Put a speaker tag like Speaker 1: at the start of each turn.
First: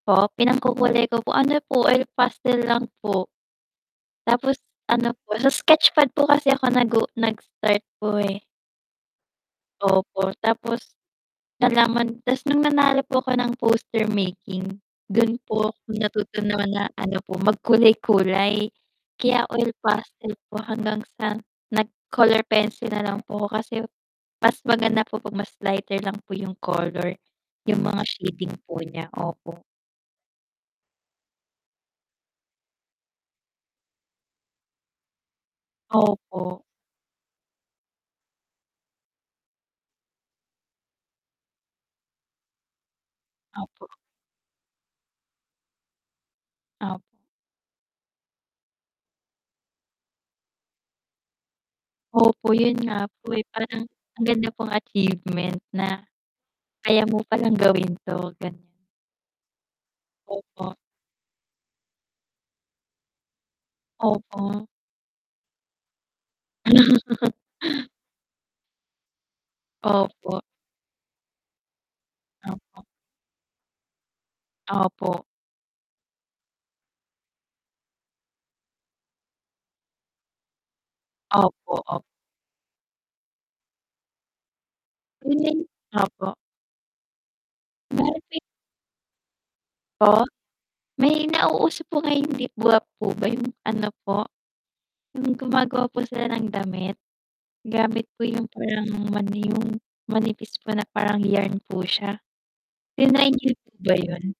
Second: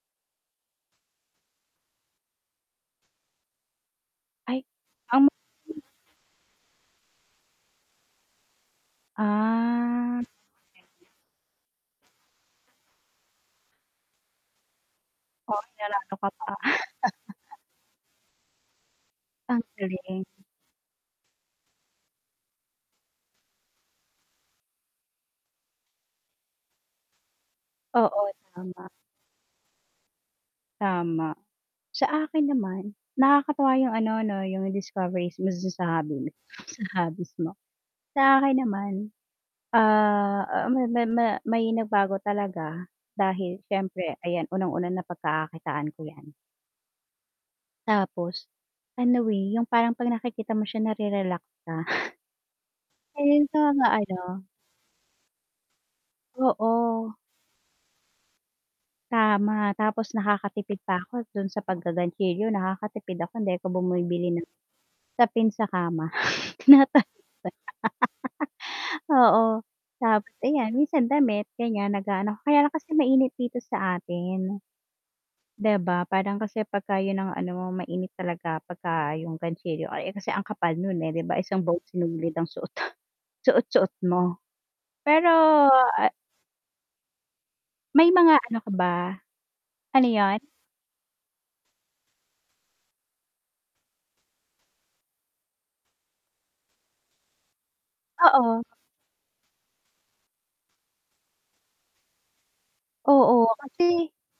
Speaker 1: Po? Pinangkukulay ko po, ano po oil pastel lang po. Tapos
Speaker 2: Ay,
Speaker 1: ano
Speaker 2: um
Speaker 1: po sa sketch pad po kasi ako nag u nag-start po eh.
Speaker 2: Ah.
Speaker 1: Opo, tapos, nalaman ta's nung nanalo po ako ng poster making, dun
Speaker 2: Oh,
Speaker 1: po ako
Speaker 2: nanalo ka
Speaker 1: natuto
Speaker 2: pa.
Speaker 1: na ano po magkulay-kulay. Kaya
Speaker 2: Ang
Speaker 1: oil
Speaker 2: galing.
Speaker 1: pastel po hanggang sa nag-color pencil na lang po ako kasi mas maganda po 'pag mas lighter lang po 'yung color, 'yung mga
Speaker 2: Oo,
Speaker 1: shading po
Speaker 2: tama.
Speaker 1: niya, opo.
Speaker 2: Tama. Sa akin naman, nakakatuwa 'yung ano 'no 'yung discoveries mo dun sa hobby mo
Speaker 1: Opo.
Speaker 2: sa hobbies mo. Sa akin naman, ah, ma ma ma may nagbago talaga dahil
Speaker 1: Opo.
Speaker 2: siyempre ayan unang-una na pagkakakitaan ko 'yan.
Speaker 1: Op
Speaker 2: Tapos, ano, eh, 'yung parang 'pag nakikita mo siya nare-relax ka.
Speaker 1: Opo, 'yun nga po, eh,
Speaker 2: Ayun
Speaker 1: parang
Speaker 2: sana
Speaker 1: ang
Speaker 2: ano
Speaker 1: ganda pong achievement na, kaya
Speaker 2: Oo.
Speaker 1: mo palang gawin 'to, ganiyan.
Speaker 2: Tama, tapos
Speaker 1: Opo.
Speaker 2: nakakatipid pa ako dun sa paggagantsilyo nakakatipid ako 'di ako bumibili ng
Speaker 1: Opo.
Speaker 2: sapin sa kama. Oo, tapos
Speaker 1: Opo.
Speaker 2: ayan minsan damit ganiyan nag-aano kaya lang
Speaker 1: Opo.
Speaker 2: kasi mainit dito sa atin.
Speaker 1: Opo.
Speaker 2: 'Di ba? Parang kasi pagka 'yun ang ano mo mainit talaga pagka 'yung gantsilyo, eh, kasi ang kapal nun, eh, 'di ba isang
Speaker 1: Opo,
Speaker 2: buong
Speaker 1: op
Speaker 2: sinulid ang suot suot-suot mo, Pero,
Speaker 1: [unintelligible]
Speaker 2: ah
Speaker 1: opo.
Speaker 2: May mga
Speaker 1: [unintelligible]
Speaker 2: ano ka ba? Ano
Speaker 1: Po?
Speaker 2: 'yun?
Speaker 1: May nauuso po ngayon 'di ba po ba 'yung ano po, 'yung gumagawa po sila ng damit, gamit po 'yung
Speaker 2: Oo.
Speaker 1: parang ano 'yung manipis po na parang yarn po siya. Tinry
Speaker 2: Oo,
Speaker 1: niyo po ba
Speaker 2: kasi
Speaker 1: 'yon?